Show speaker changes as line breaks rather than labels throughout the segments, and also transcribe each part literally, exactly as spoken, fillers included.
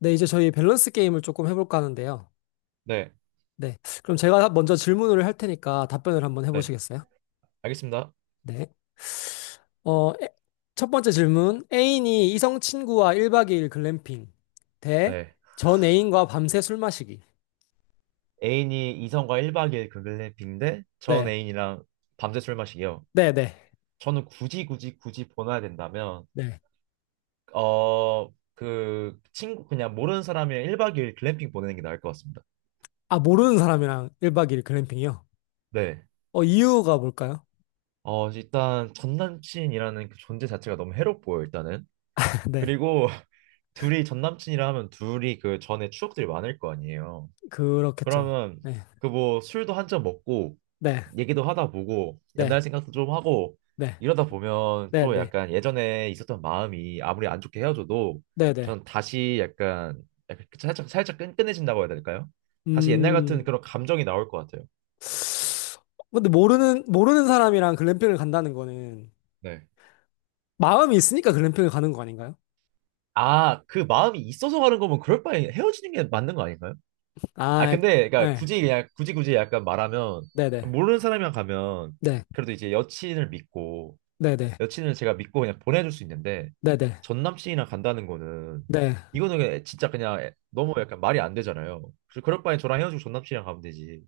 네, 이제 저희 밸런스 게임을 조금 해볼까 하는데요.
네,
네. 그럼 제가 먼저 질문을 할 테니까 답변을 한번
네,
해보시겠어요?
알겠습니다.
네. 어, 에- 첫 번째 질문. 애인이 이성 친구와 일 박 이 일 글램핑 대
네.
전 애인과 밤새 술 마시기.
애인이 이성과 일 박 이 일 글램핑인데 전
네.
애인이랑 밤새 술 마시기요.
네, 네.
저는 굳이 굳이 굳이 보내야 된다면
네.
어, 그 친구 그냥 모르는 사람이랑 일 박 이 일 글램핑 보내는 게 나을 것 같습니다.
아, 모르는 사람이랑 일 박 이 일 글램핑이요?
네.
어, 이유가 뭘까요?
어, 일단 전 남친이라는 그 존재 자체가 너무 해롭고요, 일단은.
네.
그리고 둘이 전 남친이라 하면 둘이 그 전에 추억들이 많을 거 아니에요.
그렇겠죠.
그러면
네.
그 뭐 술도 한 잔 먹고
네.
얘기도 하다 보고
네.
옛날 생각도 좀 하고
네.
이러다 보면
네.
또
네.
약간 예전에 있었던 마음이 아무리 안 좋게 헤어져도
네. 네.
전 다시 약간, 약간 그 살짝 살짝 끈끈해진다고 해야 될까요? 다시 옛날 같은
음.
그런 감정이 나올 것 같아요.
근데 모르는, 모르는 사람이랑 글램핑을 간다는 거는
네.
마음이 있으니까 글램핑을 가는 거 아닌가요?
아, 그 마음이 있어서 가는 거면 그럴 바에 헤어지는 게 맞는 거 아닌가요? 아,
아,
근데 그러니까
예.
굳이 그냥 굳이 굳이 약간 말하면
네네.
모르는 사람이랑 가면
네.
그래도 이제 여친을 믿고
네네.
여친을 제가 믿고 그냥 보내줄 수 있는데
네네.
전 남친이랑 간다는 거는
네.
이거는 그냥 진짜 그냥 애- 너무 약간 말이 안 되잖아요. 그래서 그럴 바엔 저랑 헤어지고 전 남친이랑 가면 되지.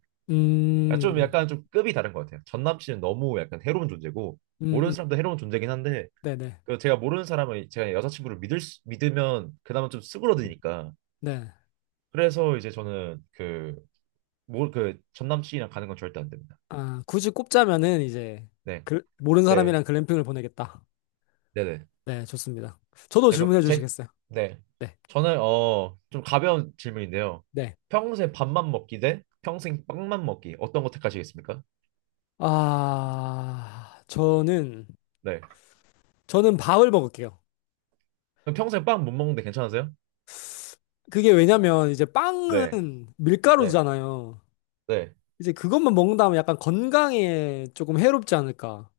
아, 좀
음,
약간 좀 급이 다른 것 같아요. 전 남친은 너무 약간 해로운 존재고
음,
모르는
음.
사람도 해로운 존재긴 한데
네네.
그 제가 모르는 사람을 제가 여자친구를 믿을 수- 믿으면 그나마 좀 수그러드니까
네.
그래서 이제 저는 그 뭐 그 전 남친이랑 가는 건 절대 안 됩니다.
아, 굳이 꼽자면은 이제
네,
글, 모르는
네,
사람이랑 글램핑을 보내겠다.
네, 네.
네, 좋습니다. 저도
내가
질문해
제,
주시겠어요?
네.
네.
저는, 어, 좀 가벼운 질문인데요.
네.
평생 밥만 먹기 대 평생 빵만 먹기. 어떤 거 택하시겠습니까?
아, 저는,
네.
저는 밥을 먹을게요.
그럼 평생 빵 못 먹는데 괜찮으세요?
그게 왜냐면 이제
네.
빵은
네.
밀가루잖아요.
네.
이제 그것만 먹는다면 약간 건강에 조금 해롭지 않을까.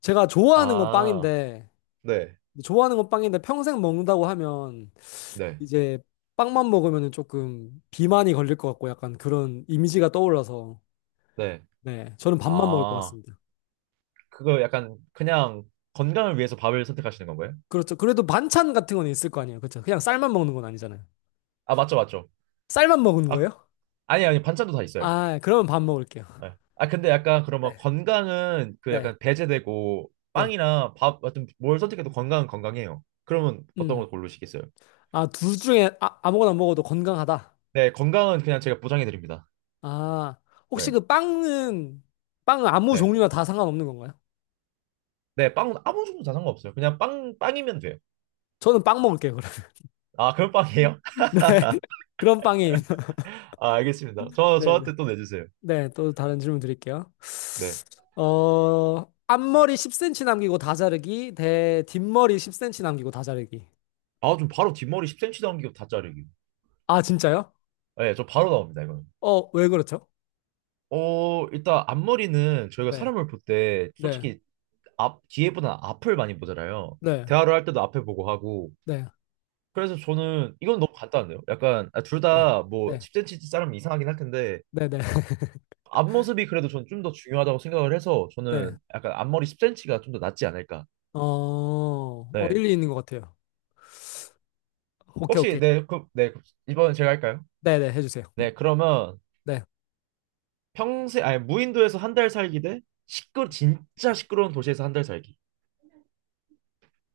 제가 좋아하는 건
아,
빵인데,
네.
좋아하는 건 빵인데 평생 먹는다고 하면
네.
이제 빵만 먹으면 조금 비만이 걸릴 것 같고 약간 그런 이미지가 떠올라서
네.
네, 저는 밥만 먹을 것
아,
같습니다.
그거 약간 그냥 건강을 위해서 밥을 선택하시는 건가요?
그렇죠. 그래도 반찬 같은 건 있을 거 아니에요. 그렇죠. 그냥 쌀만 먹는 건 아니잖아요.
아, 맞죠, 맞죠.
쌀만 먹은
아,
거예요?
아니, 아니, 반찬도 다 있어요.
아, 그러면 밥 먹을게요.
네. 아 근데 약간 그러면
네,
건강은 그
네,
약간 배제되고
네.
빵이나 밥 같은 뭘 선택해도 건강은 건강해요. 그러면 어떤
음.
걸 고르시겠어요?
아, 둘 중에 아, 아무거나 먹어도 건강하다.
네, 건강은 그냥 제가 보장해 드립니다.
아, 혹시
네,
그 빵은, 빵은 아무
네,
종류나 다 상관없는 건가요?
네, 빵은 아무 종류 다 상관없어요. 그냥 빵 빵이면 돼요.
저는 빵 먹을게요, 그럼.
아 그럼 빵이에요?
네. 그런 빵이에요.
아 알겠습니다. 저
네 네. 네,
저한테 또 내주세요.
네, 네, 또 다른 질문 드릴게요.
네.
어, 앞머리 십 센티미터 남기고 다 자르기, 대 뒷머리 십 센티미터 남기고 다 자르기.
아 좀 바로 뒷머리 십 센티미터 남기고 다 자르기.
아, 진짜요?
네, 저 바로 나옵니다 이거는.
어, 왜 그렇죠?
어 일단 앞머리는 저희가
네,
사람을 볼 때
네,
솔직히 앞 뒤에보다 앞을 많이 보잖아요.
네,
대화를 할 때도 앞에 보고 하고
네,
그래서 저는 이건 너무 간단한데요. 약간 아, 둘
네,
다 뭐
네,
십 센티미터 자르면 이상하긴 할 텐데
네, 네,
앞모습이 그래도 저는 좀 더 중요하다고 생각을 해서
네.
저는 약간 앞머리 십 센티가 좀 더 낫지 않을까.
어, 어,
네.
일리 있는 것 같아요. 오케이,
혹시
오케이.
네, 그, 네, 그- 이번엔 제가 할까요?
네네, 해주세요.
네, 그러면
네.
평생 아니 무인도에서 한 달 살기 대 시끄러 진짜 시끄러운 도시에서 한 달 살기.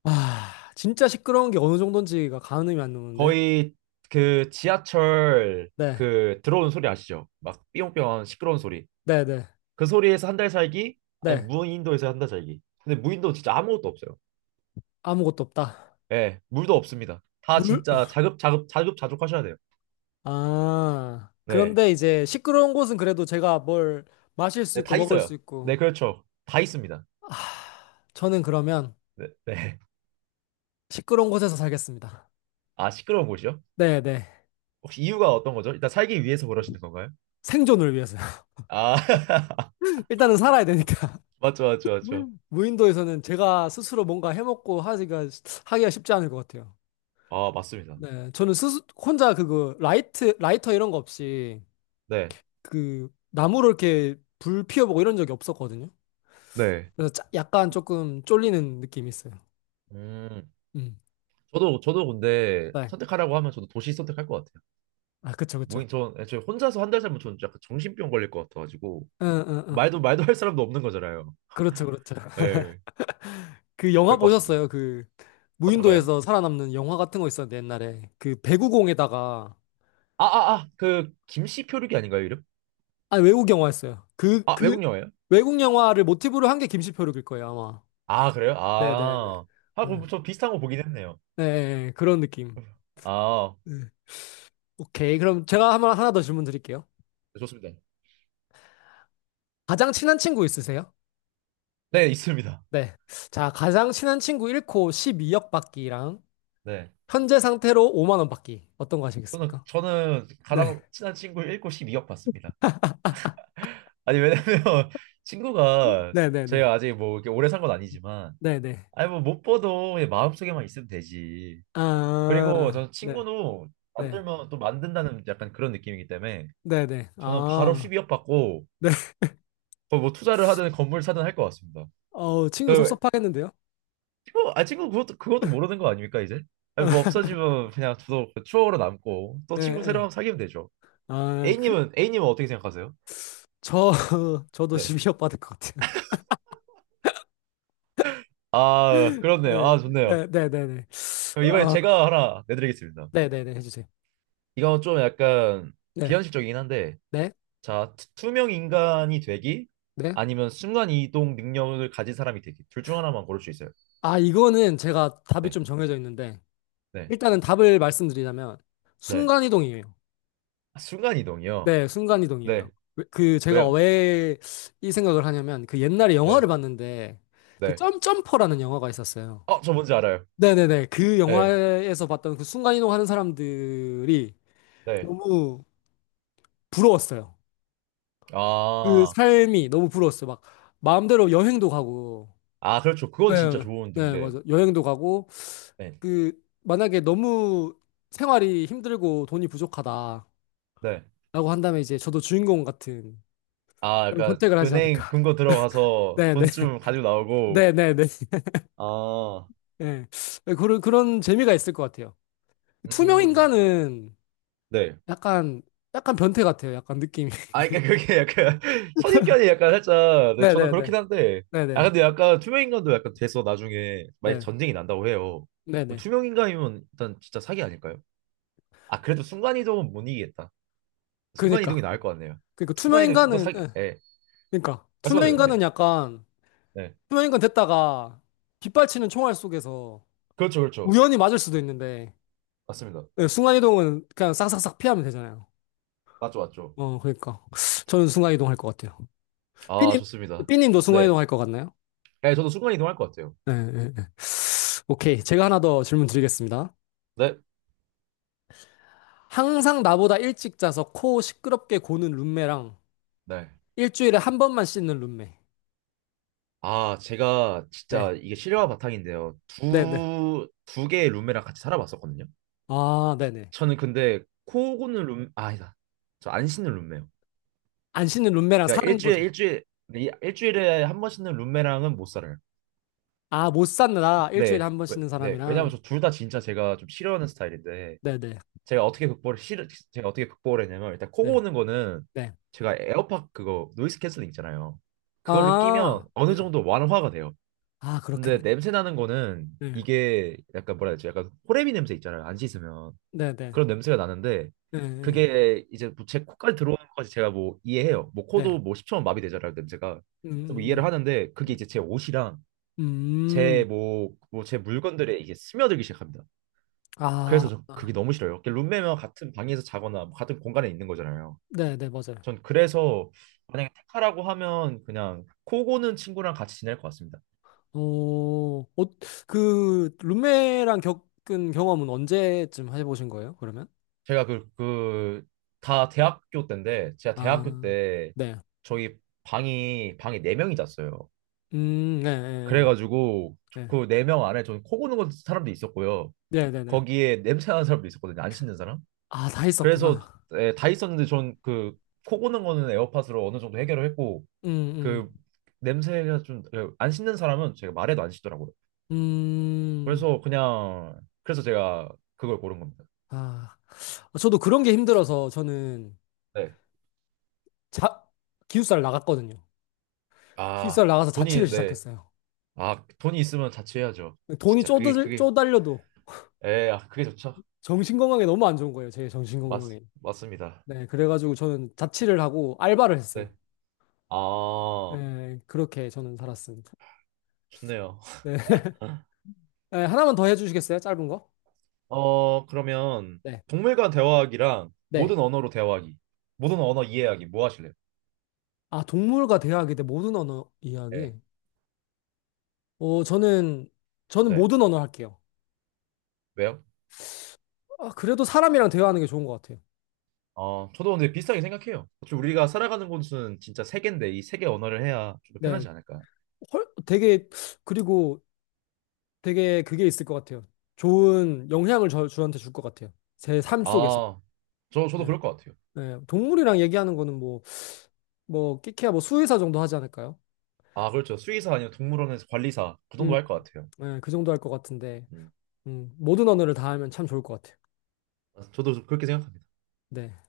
아, 진짜 시끄러운 게 어느 정도인지가 가늠이 안 오는데.
거의 그 지하철
네,
그 들어오는 소리 아시죠? 막 삐용삐용 하는 시끄러운 소리.
네, 네,
그 소리에서 한 달 살기 아니
네.
무인도에서 한 달 살기. 근데 무인도 진짜 아무것도 없어요.
아무것도 없다.
예, 물도 없습니다. 다
물?
진짜 자급, 자급, 자급자족 하셔야 돼요.
아,
네.
그런데 이제 시끄러운 곳은 그래도 제가 뭘 마실 수
네,
있고
다
먹을 수
있어요.
있고.
네, 그렇죠. 다 있습니다.
아, 저는 그러면
네, 네.
시끄러운 곳에서 살겠습니다.
아, 시끄러운 곳이요?
네, 네.
혹시 이유가 어떤 거죠? 일단 살기 위해서 그러시는 건가요?
생존을 위해서.
아,
일단은 살아야 되니까.
맞죠, 맞죠, 맞죠.
무인도에서는 제가 스스로 뭔가 해먹고 하기가, 하기가 쉽지 않을 것 같아요.
아, 맞습니다.
네, 저는 스스, 혼자 그거 라이트, 라이터 이런 거 없이
네,
그 나무로 이렇게 불 피워보고 이런 적이 없었거든요.
네.
그래서 짜- 약간 조금 쫄리는 느낌이 있어요.
음,
음,
저도, 저도 근데
네.
선택하라고 하면 저도 도시 선택할 것 같아요.
아, 그쵸, 그쵸.
뭐, 전, 애초에 혼자서 한 달 살면 저는 약간 정신병 걸릴 것 같아가지고,
응, 응, 응.
말도, 말도 할 사람도 없는 거잖아요.
그렇죠, 그렇죠.
예,
그 영화
그럴 것 같습니다.
보셨어요? 그
어떤가요?
무인도에서 살아남는 영화 같은 거 있었는데 옛날에 그 배구공에다가
아, 아, 아, 그, 김씨 표류기 아닌가요, 이름?
아, 외국 영화였어요. 그
아,
그
외국 영화예요?
외국 영화를 모티브로 한 게 김시표룩일 거예요 아마.
아, 그래요?
네네네.
아. 아,
네,
그럼 저 비슷한 거 보긴 했네요.
예, 예, 예. 그런 느낌.
아,
네. 오케이. 그럼 제가 한번 하나 더 질문 드릴게요.
네, 좋습니다.
가장 친한 친구 있으세요?
네, 있습니다.
네. 자, 가장 친한 친구 한 코 십이 억 받기랑
네.
현재 상태로 오만 원 받기. 어떤 거
저는,
하시겠습니까?
저는
네.
가장 친한 친구 일 곱 십이 억 봤습니다. 아니, 왜냐면 친구가
네, 네, 네.
제가 아직 뭐 이렇게 오래 산 건 아니지만,
네, 네.
아니, 뭐 못 봐도 그냥 마음속에만 있으면 되지. 그리고
아,
저는
네.
친구도
네.
만들면 또 만든다는 약간 그런 느낌이기 때문에
네, 네.
저는 바로
아.
십이 억 받고
네.
거의 뭐 투자를 하든 건물 사든 할 것 같습니다.
어우, 친구
그
섭섭하겠는데요?
친구 아 친구 그것도 그것도 모르는 거 아닙니까 이제? 아니 뭐 없어지면 그냥 더 추억으로 남고 또
예,
친구 새로
예.
운 사귀면 되죠.
아, 그
A님은 A님은 어떻게 생각하세요?
저 저도
네.
십이 억 받을 것 같아요.
아 그렇네요. 아
네,
좋네요.
네, 네, 네, 네.
그럼 이번에
어,
제가 하나 내드리겠습니다.
네, 네, 네, 해주세요.
이건 좀 약간
네,
비현실적이긴 한데
네,
자 투- 투명 인간이 되기
네.
아니면 순간 이동 능력을 가진 사람이 되기 둘 중 하나만 고를 수 있어요.
아, 이거는 제가 답이
네.
좀 정해져 있는데,
네.
일단은 답을 말씀드리자면
네.
순간이동이에요.
아, 순간 이동이요.
네, 순간이동이에요.
네.
왜- 그 제가
왜요?
왜 이 생각을 하냐면 그 옛날에 영화를
네.
봤는데 그
네.
점점퍼라는 영화가 있었어요.
어, 저 뭔지 알아요.
네네네. 그
네.
영화에서 봤던 그 순간이동하는 사람들이
네.
너무 부러웠어요. 그
아.
삶이 너무 부러웠어요. 막 마음대로 여행도 가고.
아, 그렇죠. 그건 진짜
네,
좋은
네,
등대.
맞아. 여행도 가고
네.
그 만약에 너무 생활이 힘들고 돈이 부족하다.
네.
라고 한다면 이제 저도 주인공 같은
아,
그런
그러니까
선택을 하지
은행
않을까.
금고 들어가서
네네.
돈 좀 가지고 나오고.
네네네. 네. 네,
아,
네. 네. 네, 그런, 그런 재미가 있을 것 같아요. 투명
음.
인간은
네.
약간, 약간 변태 같아요. 약간 느낌이.
아, 그러니까 그게 약간 선입견이 약간 살짝. 네, 저도 그렇긴
네네네.
한데. 아,
네네.
근데 약간 투명인간도 약간 돼서 나중에 만약
네.
전쟁이 난다고 해요. 뭐
네네.
투명인간이면 일단 진짜 사기 아닐까요? 아, 그래도 순간이동은 못 이기겠다. 순간이동이
그니까.
나을 것 같네요.
그니까 투명
순간이동이 좀 더
인간은,
사기.
예.
예.
그니까. 투명
말씀하세요. 네.
인간은 약간,
네.
투명 인간 됐다가 빗발치는 총알 속에서
그렇죠, 그렇죠.
우연히 맞을 수도 있는데,
맞습니다.
예, 순간이동은 그냥 싹싹싹 피하면 되잖아요.
맞죠, 맞죠.
어, 그니까. 저는 순간이동 할 것 같아요.
아,
삐님,
좋습니다.
삐님도
네.
순간이동 할 것 같나요?
네, 저도 순간 이동할 것 같아요.
네, 네. 오케이. 제가 하나 더 질문 드리겠습니다.
네.
항상 나보다 일찍 자서 코 시끄럽게 고는 룸메랑
네.
일주일에 한 번만 씻는 룸메.
아, 제가 진짜
네.
이게 실화 바탕인데요.
네네.
두, 두 개의 룸메랑 같이 살아봤었거든요.
아, 네네.
저는 근데 코 고는 룸, 아, 아니다. 저 안 씻는 룸메요.
안 씻는 룸메랑
그러니까
사는
일주일에,
거죠.
일주일, 이- 일주일에 한 번 씻는 룸메랑은 못 살아요.
아, 못 산다. 일주일에
네.
한 번
왜-
씻는
네. 왜냐면
사람이랑.
저 둘 다 진짜 제가 좀 싫어하는 스타일인데,
네네.
제가 어떻게 극복을 실 제가 어떻게 극복을 했냐면 일단 코
네.
고는 거는
네.
제가 에어팟 그거 노이즈 캔슬링 있잖아요. 그거를 끼면
아,
어느
네.
정도 완화가 돼요.
아,
근데
그렇겠네.
냄새 나는 거는
네.
이게 약간 뭐라 해야 되지? 약간 호레미 냄새 있잖아요. 안 씻으면
네네.
그런 냄새가 나는데
네. 네. 네.
그게 이제 뭐제 코까지 들어오는 것까지 제가 뭐 이해해요. 뭐
네.
코도 뭐 십 초만 마비되잖아요. 냄새가.
음,
그래서 뭐 이해를
음,
하는데 그게 이제
음.
제 옷이랑
음,
제
음.
뭐 뭐 제 물건들에 이게 스며들기 시작합니다.
아,
그래서 저
아.
그게 너무 싫어요. 이렇게 룸메와 같은 방에서 자거나 뭐 같은 공간에 있는 거잖아요.
네네. 맞아요.
전 그래서 만약에 택하라고 하면 그냥 코고는 친구랑 같이 지낼 것 같습니다.
어, 어, 그, 룸메랑 겪은 경험은 언제쯤 해보신 거예요, 그러면?
제가 그 그 다 대학교 때인데 제가 대학교
아,
때
네.
저희 방이 방에 네 명이 잤어요.
음, 네, 네,
그래가지고
네,
그 네 명 안에 저는 코 고는 사람도 있었고요.
네, 네. 네.
거기에 냄새 나는 사람도 있었거든요. 안 씻는 사람.
아, 다
그래서
있었구나.
예, 다 있었는데 전 그 코 고는 거는 에어팟으로 어느 정도 해결을 했고
음,
그
음,
냄새가 좀 안 씻는 사람은 제가 말해도 안 씻더라고요.
음,
그래서 그냥 그래서 제가 그걸 고른 겁니다.
아. 저도 그런 게 힘들어서 저는
네.
자, 기숙사를 나갔거든요.
아,
기숙사를 나가서 자취를
돈이 네.
시작했어요.
아, 돈이 있으면 자취해야죠.
돈이
진짜 그게
쪼들,
그게
쪼달려도
에, 아, 그게 좋죠.
정신건강에 너무 안 좋은 거예요, 제
맞
정신건강에.
맞습니다.
네, 그래가지고 저는 자취를 하고 알바를 했어요.
네. 아,
네, 그렇게 저는 살았습니다.
좋네요.
네. 네, 하나만 더 해주시겠어요? 짧은 거?
어, 그러면
네.
동물과 대화하기랑
네.
모든 언어로 대화하기. 모든 언어 이해하기 뭐 하실래요?
아, 동물과 대화하기 대 모든 언어 이야기.
네.
어, 저는, 저는
네.
모든 언어 할게요.
왜요?
아, 그래도 사람이랑 대화하는 게 좋은 것 같아요.
어, 저도 근데 비슷하게 생각해요. 어차피 우리가 살아가는 곳은 진짜 세계인데 이 세계 언어를 해야 좀 더
네.
편하지 않을까요?
헐, 되게, 그리고 되게 그게 있을 것 같아요. 좋은 영향을 저, 저한테 줄 것 같아요. 제 삶 속에서.
아, 저, 저도
네.
그럴 것 같아요.
네. 동물이랑 얘기하는 거는 뭐, 뭐, 끼키야 뭐 수의사 정도 하지 않을까요?
아, 그렇죠. 수의사 아니면 동물원에서 관리사 그 정도
음,
할 것 같아요.
네, 그 정도 할 것 같은데,
음,
음, 모든 언어를 다 하면 참 좋을 것 같아요.
저도 그렇게 생각합니다.
네.